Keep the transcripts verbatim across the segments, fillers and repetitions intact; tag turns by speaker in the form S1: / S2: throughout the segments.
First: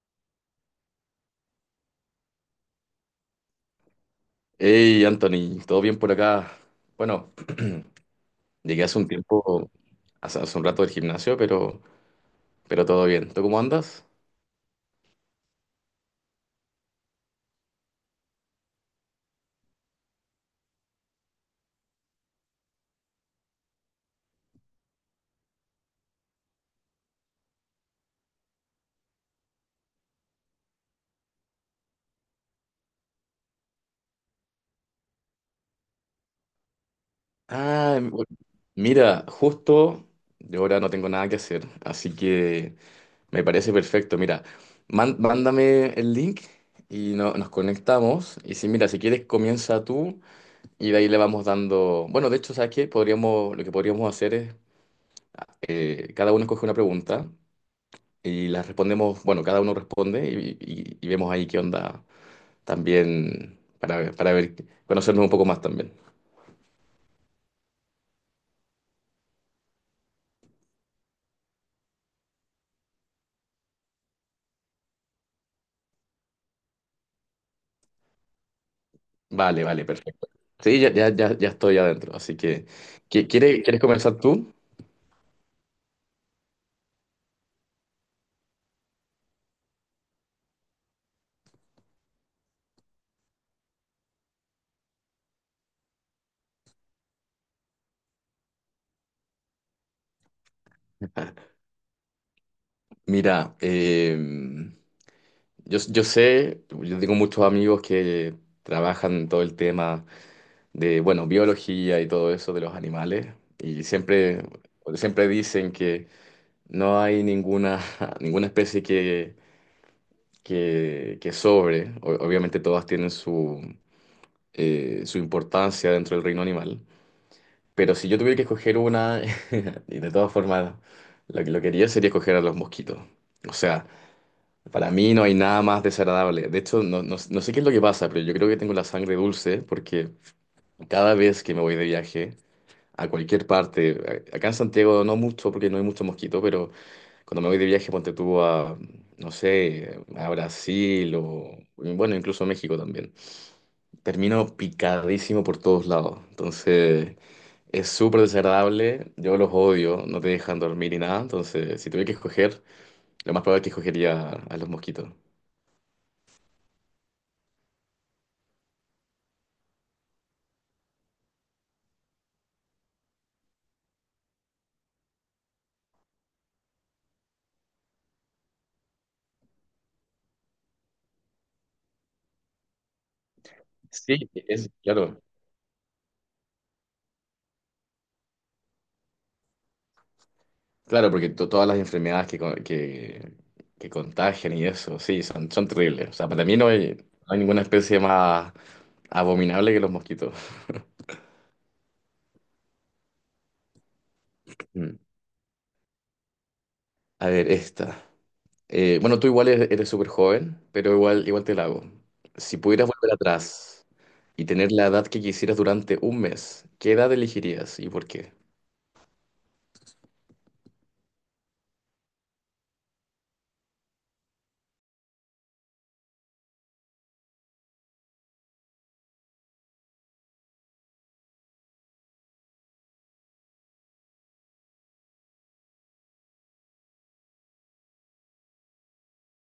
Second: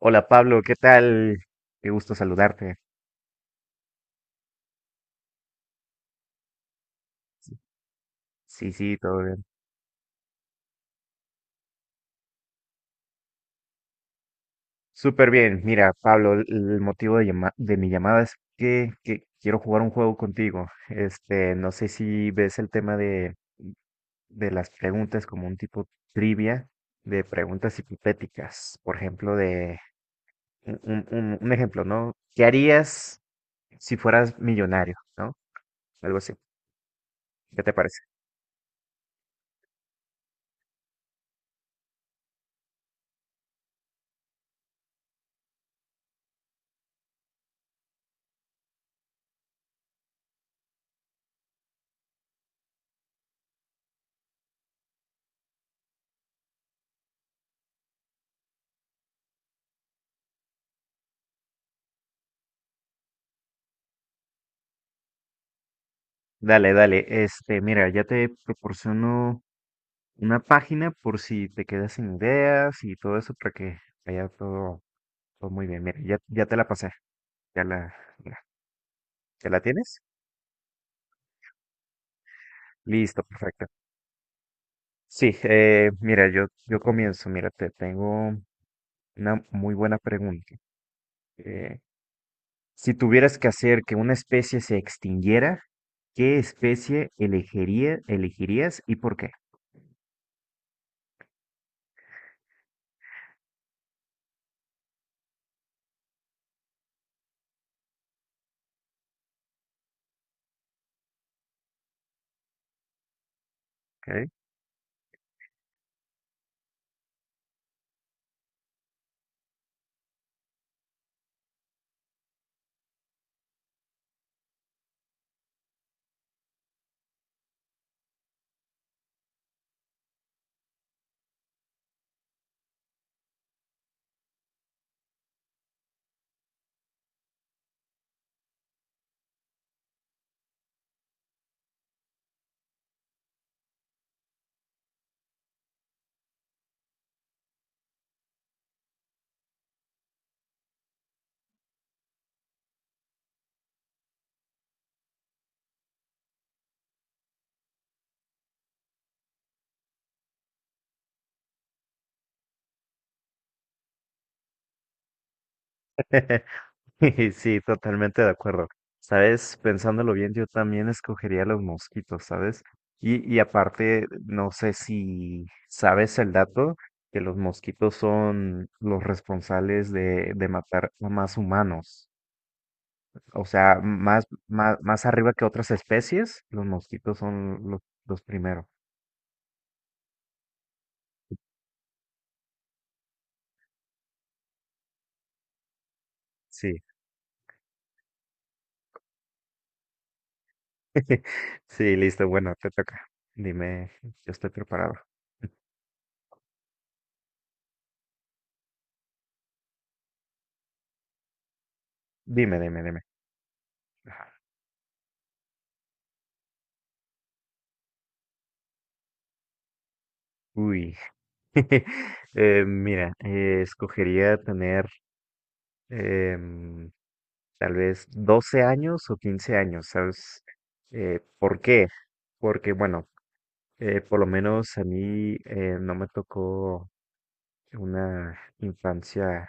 S1: Hola Pablo, ¿qué tal? Qué gusto saludarte.
S2: Hey Anthony, ¿todo bien por acá? Bueno,
S1: Sí,
S2: llegué
S1: sí,
S2: hace un
S1: todo bien.
S2: tiempo, hace, hace un rato del gimnasio, pero, pero todo bien. ¿Tú cómo andas?
S1: Súper bien. Mira, Pablo, el el motivo de, llama- de mi llamada es que, que quiero jugar un juego contigo. Este, no sé si ves el tema de, de las preguntas como un tipo trivia de preguntas hipotéticas. Por ejemplo, de un, un- un- un ejemplo, ¿no? ¿Qué harías si fueras millonario, ¿no? Algo así. ¿Qué te
S2: Ah,
S1: parece?
S2: bu- mira, justo yo ahora no tengo nada que hacer, así que me parece perfecto. Mira, man- mándame el link y no- nos conectamos. Y si, mira, si quieres comienza tú y de ahí le vamos dando. Bueno, de hecho, ¿sabes qué? Podríamos, lo que podríamos hacer es, eh, cada uno escoge una pregunta y las respondemos, bueno, cada uno responde y, y- y vemos ahí qué onda también para, ver- para ver, conocernos un poco más también.
S1: Dale, dale. Este, mira, ya te proporciono una página por si te quedas sin ideas y todo eso para que vaya todo, todo muy bien. Mira, ya, ya te la pasé. Ya la, mira, ¿ya la
S2: Vale, vale,
S1: tienes?
S2: perfecto. Sí, ya, ya, ya, ya estoy adentro, así que,
S1: Listo,
S2: ¿qui- ¿quiere-
S1: perfecto.
S2: ¿quieres comenzar tú?
S1: Sí, eh, mira, yo, yo comienzo. Mira, te tengo una muy buena pregunta. Eh, si tuvieras que hacer que una especie se extinguiera, ¿qué especie elegiría, elegirías y por qué?
S2: Mira, eh, yo, yo sé, yo tengo muchos amigos que trabajan todo el tema de, bueno, biología y todo eso de los animales, y
S1: ¿Ok?
S2: siempre, siempre dicen que no hay ninguna, ninguna especie que que, que sobre. O- obviamente todas tienen su, eh, su importancia dentro del reino animal, pero si yo tuviera que escoger una, y de todas formas lo que lo quería sería escoger a los mosquitos. O sea, para mí no hay nada más desagradable. De hecho, no, no, no sé qué es lo que pasa, pero yo creo que tengo la sangre dulce porque cada vez que me voy de viaje a cualquier parte, a- acá en Santiago no mucho porque no hay mucho mosquito, pero... Cuando me voy de viaje, ponte tú a, no sé, a Brasil o, bueno, incluso a México también. Termino picadísimo por todos lados. Entonces, es súper desagradable. Yo los odio, no te dejan dormir ni nada. Entonces, si tuviera que escoger, lo más probable es que escogería a los mosquitos.
S1: Sí, totalmente de acuerdo. Sabes, pensándolo bien, yo también escogería los mosquitos, ¿sabes? Y, y aparte, no sé si sabes el dato, que los mosquitos son los responsables de, de matar a más humanos. O sea, más,
S2: Sí, es,
S1: más, más
S2: claro,
S1: arriba que otras especies, los mosquitos son los, los primeros.
S2: claro, porque to- todas las enfermedades que, con- que, que contagian y eso, sí, son, son terribles. O sea, para mí no
S1: Sí,
S2: hay, no hay ninguna especie más abominable que los mosquitos.
S1: sí, listo. Bueno, te toca. Dime, yo estoy preparado.
S2: Mm. A ver, esta. Eh, bueno, tú igual eres eres súper joven, pero igual, igual te la hago. Si
S1: Dime, dime,
S2: pudieras
S1: dime.
S2: volver atrás
S1: Ajá.
S2: y tener la edad que quisieras durante un mes, ¿qué edad elegirías y por qué?
S1: Uy. Eh, mira, eh, escogería tener em, tal vez doce años o quince años, ¿sabes? Eh, ¿por qué? Porque, bueno, eh, por lo menos a mí eh, no me tocó una infancia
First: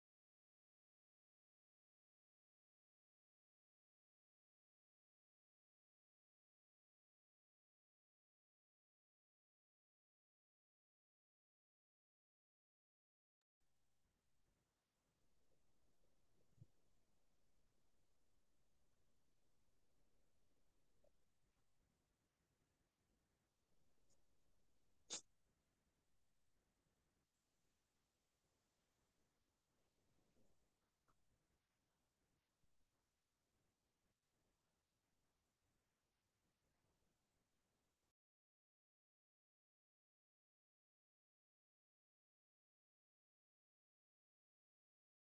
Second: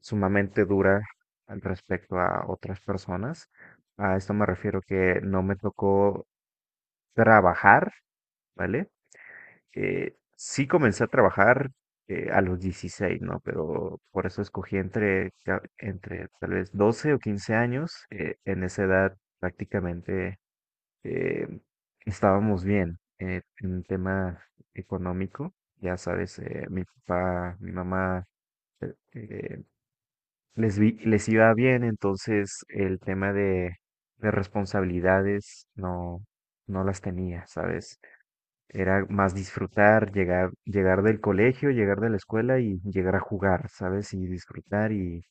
S1: sumamente dura al respecto a otras personas. A esto me refiero que no me tocó trabajar, ¿vale? Eh, sí comencé a trabajar eh, a los dieciséis, ¿no? Pero por eso escogí entre, ta- entre tal vez doce o quince años. Eh, en esa edad prácticamente eh, estábamos bien eh, en un tema económico. Ya sabes, eh, mi papá, mi mamá eh, eh, les, vi- les iba bien, entonces el tema de, de responsabilidades no, no las tenía, ¿sabes? Era más disfrutar, llegar, llegar del colegio, llegar de la escuela y llegar a jugar, ¿sabes? Y disfrutar y,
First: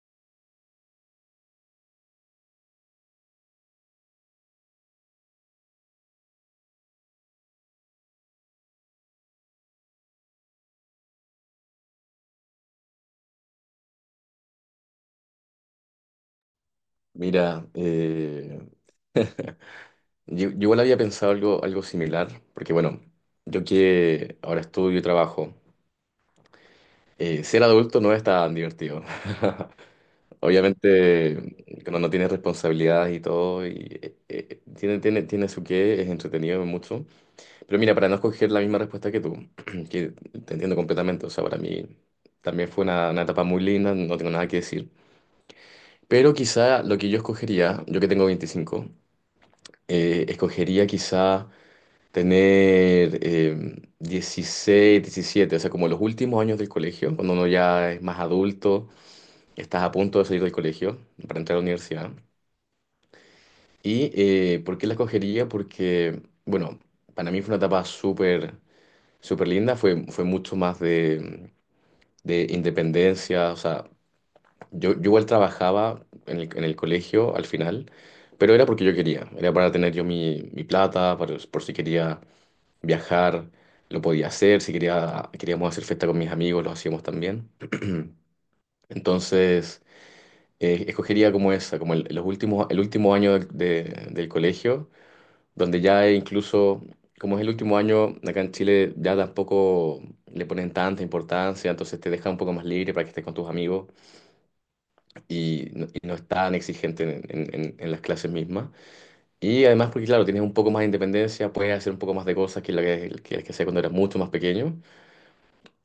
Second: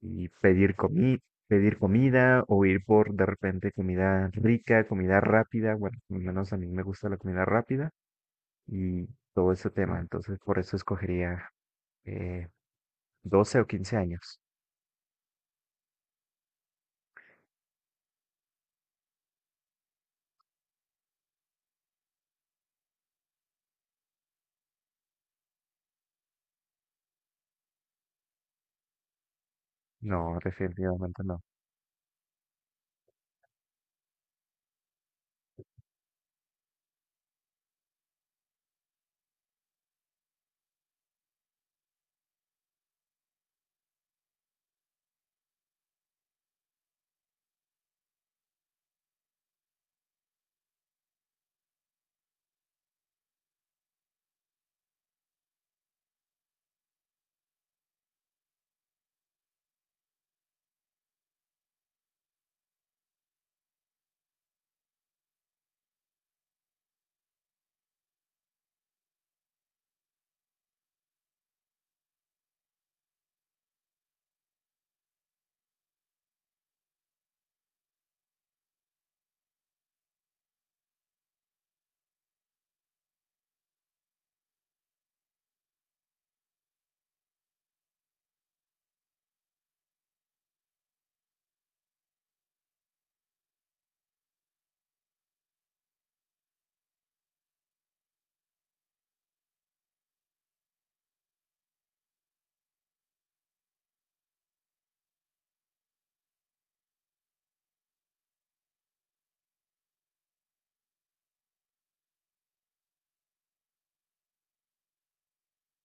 S1: y pedir comi- pedir comida o ir por de repente comida rica, comida rápida. Bueno, al menos a mí me gusta la comida rápida y todo ese tema. Entonces, por eso escogería eh, doce o quince años.
S2: Mira, eh, yo, yo igual había pensado algo, algo similar, porque bueno, yo que ahora estudio y trabajo, eh, ser adulto no es tan divertido.
S1: No, definitivamente no.
S2: Obviamente, cuando no tienes responsabilidades y todo, y, eh, eh, tiene, tiene, tiene su qué, es entretenido mucho. Pero mira, para no escoger la misma respuesta que tú, que te entiendo completamente, o sea, para mí también fue una, una etapa muy linda, no tengo nada que decir. Pero quizá lo que yo escogería, yo que tengo veinticinco, eh, escogería quizá tener eh, dieciséis, diecisiete, o sea, como los últimos años del colegio, cuando uno ya es más adulto, estás a punto de salir del colegio para entrar a la universidad. ¿Y eh, por qué la escogería? Porque, bueno, para mí fue una etapa súper súper linda, fue, fue mucho más de, de independencia, o sea, yo, yo igual trabajaba en el, en el colegio al final, pero era porque yo quería, era para tener yo mi, mi plata, para- por si quería viajar, lo podía hacer, si quería, queríamos hacer fiesta con mis amigos, lo hacíamos también. Entonces, eh, escogería como esa, como el, los últimos, el último año del de- del colegio, donde ya incluso, como es el último año, acá en Chile ya tampoco le ponen tanta importancia, entonces te deja un poco más libre para que estés con tus amigos y no, y no es tan exigente en, en- en- en las clases mismas. Y además porque, claro, tienes un poco más de independencia, puedes hacer un poco más de cosas que lo que, que, que hacías cuando eras mucho más pequeño.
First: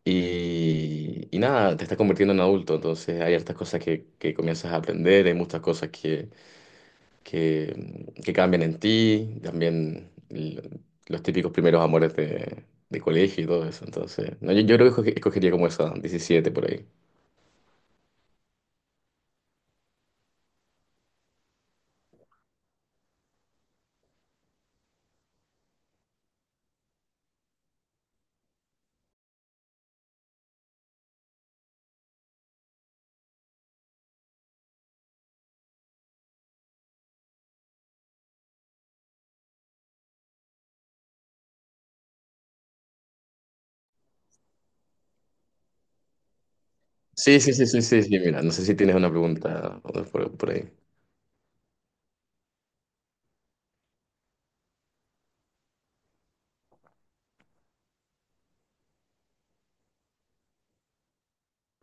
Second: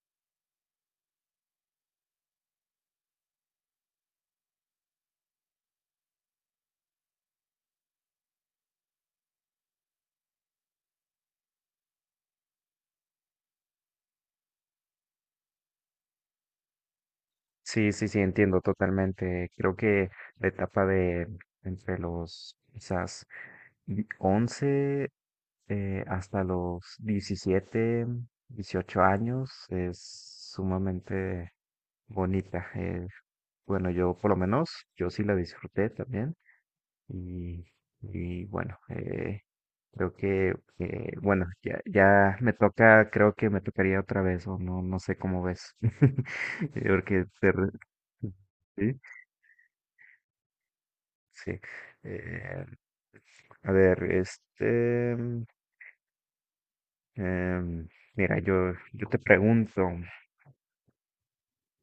S2: Y, y nada, te estás convirtiendo en adulto, entonces hay hartas cosas que, que comienzas a aprender, hay muchas cosas que que, que cambian en ti, también l- los típicos primeros amores de, de colegio y todo eso. Entonces, no, yo, yo creo que escoge- escogería como esa, diecisiete por ahí.
S1: Sí, sí, sí, entiendo totalmente. Creo que la etapa de entre los quizás di- once eh, hasta los diecisiete, dieciocho años es sumamente bonita. Eh, bueno, yo por lo menos, yo sí la disfruté también. Y, y bueno, eh, creo que, eh, bueno, ya, ya me toca, creo que me tocaría otra vez, o no, no sé cómo ves. Eh, Porque
S2: Sí,
S1: te
S2: sí, sí,
S1: re-
S2: sí, sí, sí, mira, no sé si
S1: sí,
S2: tienes una pregunta por, por ahí.
S1: sí. Eh, a ver, este, mm, em, mira, yo, yo te pregunto,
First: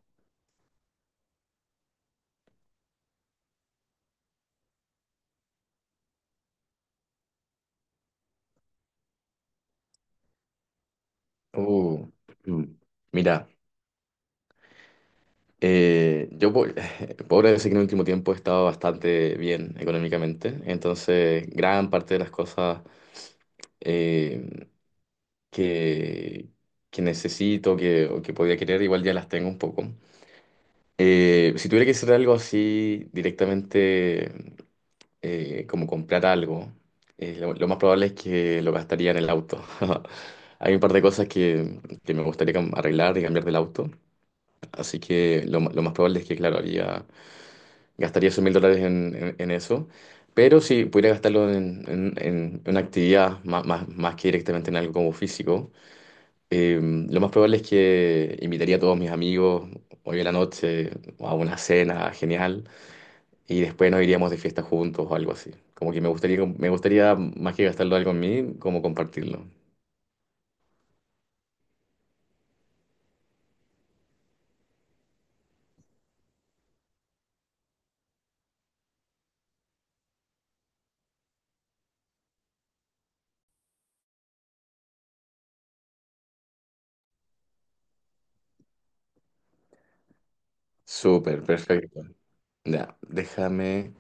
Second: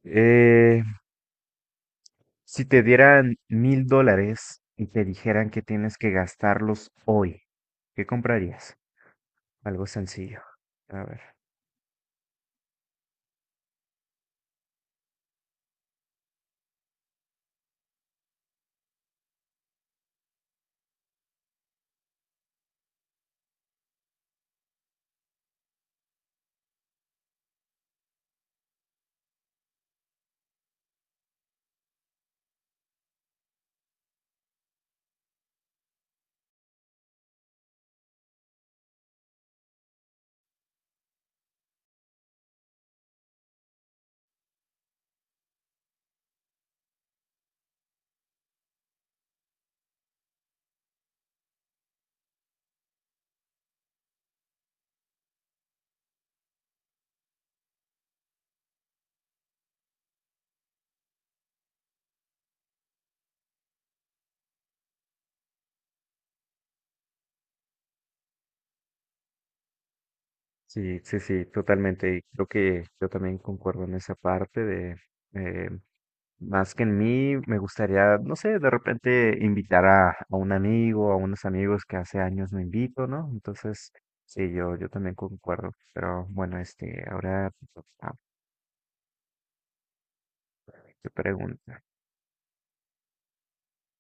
S1: eh, si te dieran mil dólares y te dijeran que tienes que gastarlos hoy, ¿qué comprarías? Algo sencillo. A ver.
S2: Uh, mm, mira, eh, yo po- podría decir que en el último tiempo he estado bastante bien económicamente, entonces gran parte de las cosas eh, que, que necesito que, o que podía querer igual ya las tengo un poco. Eh, si tuviera que hacer algo así directamente, eh, como comprar algo, eh, lo, lo más probable es que lo gastaría en el auto. Hay un par de cosas que, que me gustaría cam- arreglar y cambiar del auto, así que lo, ma- lo más probable es que, claro, haría, gastaría esos mil dólares en, en- en eso, pero si pudiera gastarlo en, en- en una actividad más, más, más que directamente en algo como físico, eh, lo más probable es que invitaría a todos mis amigos hoy en la noche a una cena genial y después nos iríamos de fiesta juntos o algo así. Como que me gustaría, me gustaría más que gastarlo algo en mí, como compartirlo.
S1: Sí, sí, sí, totalmente. Y creo que yo también concuerdo en esa parte de, eh, más que en mí, me gustaría, no sé, de repente invitar a, a un amigo, a unos amigos que hace años no invito, ¿no? Entonces, sí, yo, yo también concuerdo. Pero bueno, este, ahora ah, te
S2: Súper,
S1: pregunta.
S2: perfecto. Ya, déjame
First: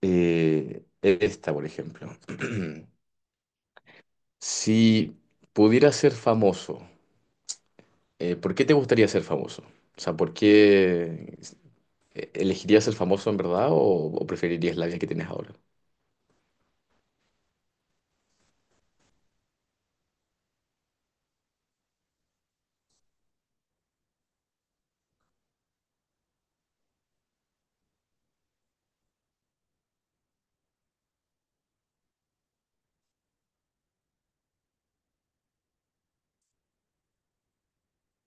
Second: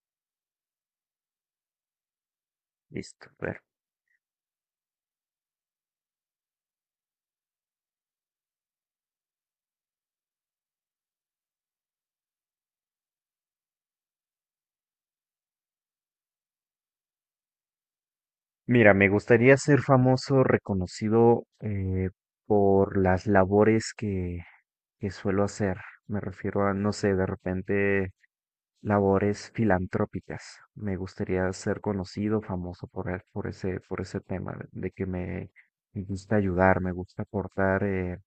S2: eh, esta, por ejemplo.
S1: Listo, a ver.
S2: Si pudieras ser famoso, eh, ¿por qué te gustaría ser famoso? O sea, ¿por qué elegirías ser famoso en verdad o, o preferirías la vida que tienes ahora?
S1: Mira, me gustaría ser famoso, reconocido eh, por las labores que, que suelo hacer. Me refiero a, no sé, de repente labores filantrópicas. Me gustaría ser conocido, famoso por, e- por ese, por ese tema, de de que me, me gusta ayudar, me gusta aportar, eh,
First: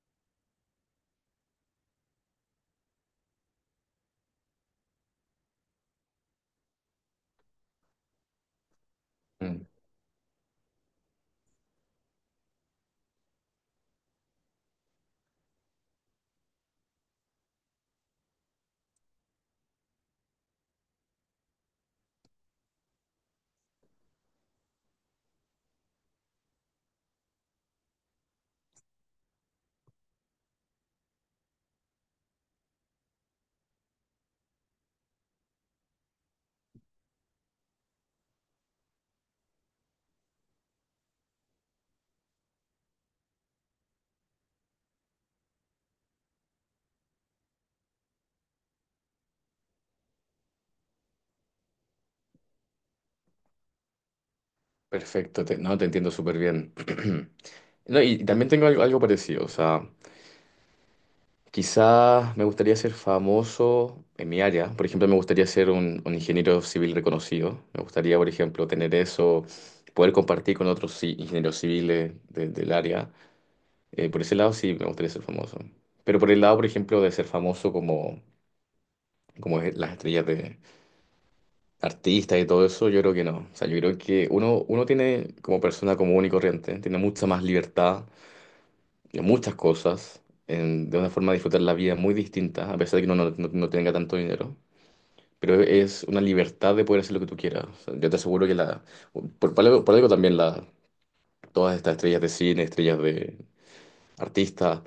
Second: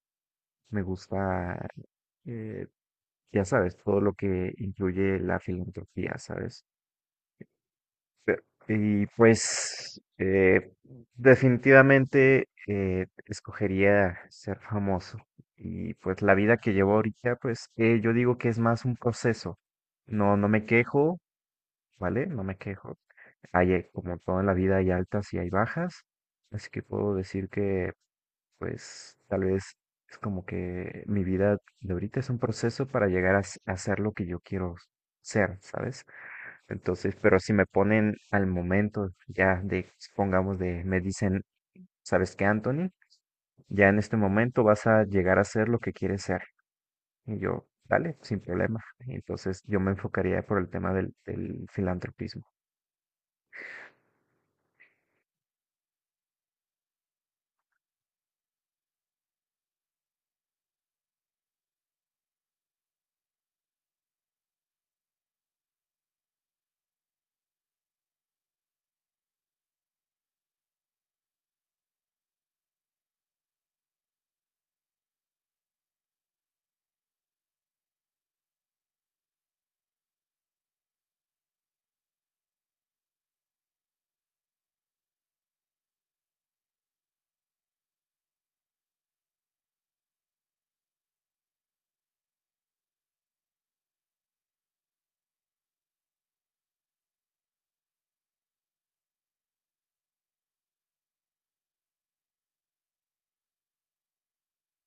S1: me gusta, eh, ya sabes, todo lo que incluye la filantropía, ¿sabes? Pe- Y
S2: Mm.
S1: pues eh, definitivamente eh, escogería ser famoso. Y pues la vida que llevo ahorita, pues eh, yo digo que es más un proceso. No, no me quejo, ¿vale? No me quejo. Hay, eh, como todo en la vida, hay altas y hay bajas. Así que puedo decir que, pues, tal vez es como que mi vida de ahorita es un proceso para llegar a, s- a ser lo que yo quiero ser, ¿sabes? Entonces, pero si me ponen al momento, ya de, supongamos de, me dicen, ¿sabes qué, Anthony? Ya en este momento vas a llegar a ser lo que quieres ser. Y yo, dale, sin problema. Entonces, yo me enfocaría por el tema del, del filantropismo.
S2: Perfecto, te- no, te entiendo súper bien. No, y, y también tengo algo, algo parecido, o sea, quizás me gustaría ser famoso en mi área. Por ejemplo, me gustaría ser un, un ingeniero civil reconocido. Me gustaría, por ejemplo, tener eso, poder compartir con otros ci- ingenieros civiles de- del área. Eh, por ese lado sí me gustaría ser famoso. Pero por el lado, por ejemplo, de ser famoso como, como es las estrellas de artistas y todo eso, yo creo que no. O sea, yo creo que uno, uno tiene como persona común y corriente, tiene mucha más libertad de muchas cosas, en- de una forma de disfrutar la vida muy distinta, a pesar de que uno no, no- no tenga tanto dinero. Pero es una libertad de poder hacer lo que tú quieras. O sea, yo te aseguro que la, por, por algo por algo también la, todas estas estrellas de cine, estrellas de artistas,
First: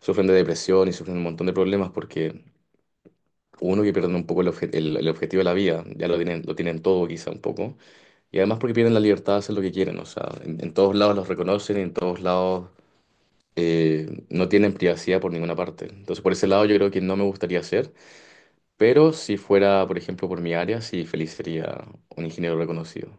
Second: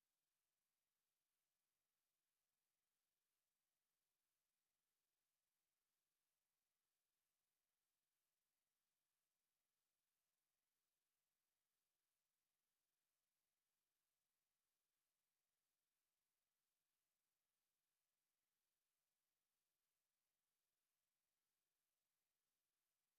S2: sufren de depresión y sufren un montón de problemas porque uno que pierde un poco el, obje- el- el objetivo de la vida, ya lo tienen, lo tienen todo quizá un poco, y además porque pierden la libertad de hacer lo que quieren. O sea, en en todos lados los reconocen, en todos lados eh, no tienen privacidad por ninguna parte. Entonces, por ese lado, yo creo que no me gustaría hacer, pero si fuera, por ejemplo, por mi área, sí, feliz sería un ingeniero reconocido.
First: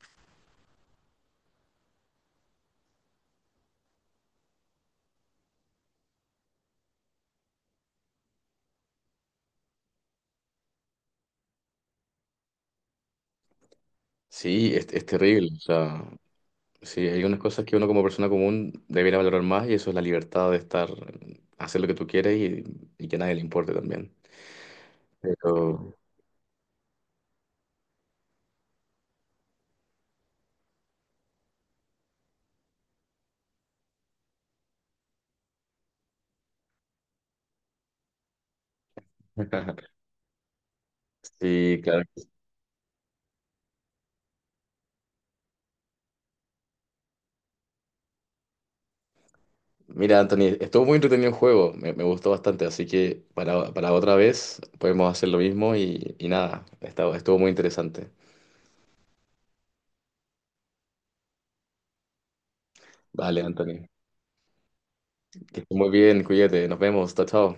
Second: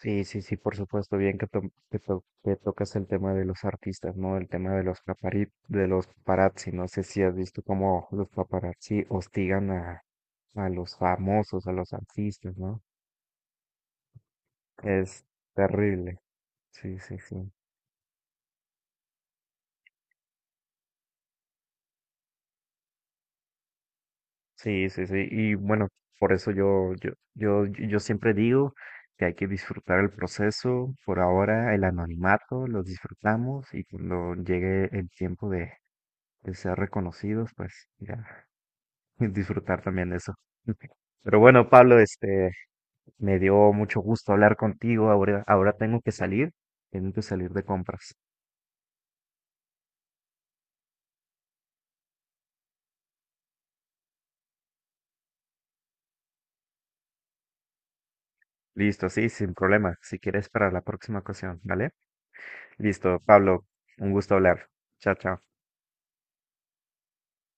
S1: Sí, sí, sí, por supuesto, bien que, to- que, to- que tocas el tema de los artistas, ¿no? El tema de los papari- de los paparazzi. No sé si has visto cómo los paparazzi hostigan a, a los famosos, a los artistas, ¿no?
S2: Sí, es, es
S1: Es
S2: terrible. O
S1: terrible.
S2: sea,
S1: Sí,
S2: sí,
S1: sí,
S2: hay
S1: sí.
S2: unas cosas que uno como persona común debería valorar más y eso es la libertad de estar, hacer lo que tú quieres y, y que a nadie le importe también.
S1: Sí, sí, sí. Y bueno,
S2: Pero
S1: por eso yo, yo, yo, yo siempre digo que hay que disfrutar el proceso. Por ahora, el anonimato lo disfrutamos y cuando llegue el tiempo de, de ser reconocidos, pues ya disfrutar también eso. Pero bueno,
S2: sí,
S1: Pablo,
S2: claro.
S1: este, me dio mucho gusto hablar contigo. Ahora, ahora tengo que salir, tengo que salir de compras.
S2: Mira, Anthony, estuvo muy entretenido el juego, me, me gustó bastante, así que para, para otra vez podemos hacer lo mismo y, y nada, estuvo, estuvo muy interesante.
S1: Listo, sí, sin problema. Si quieres para la próxima ocasión, ¿vale? Listo,
S2: Vale,
S1: Pablo,
S2: Anthony,
S1: un gusto hablar. Chao,
S2: que
S1: chao.
S2: estés muy bien, cuídate, nos vemos, chao, chao.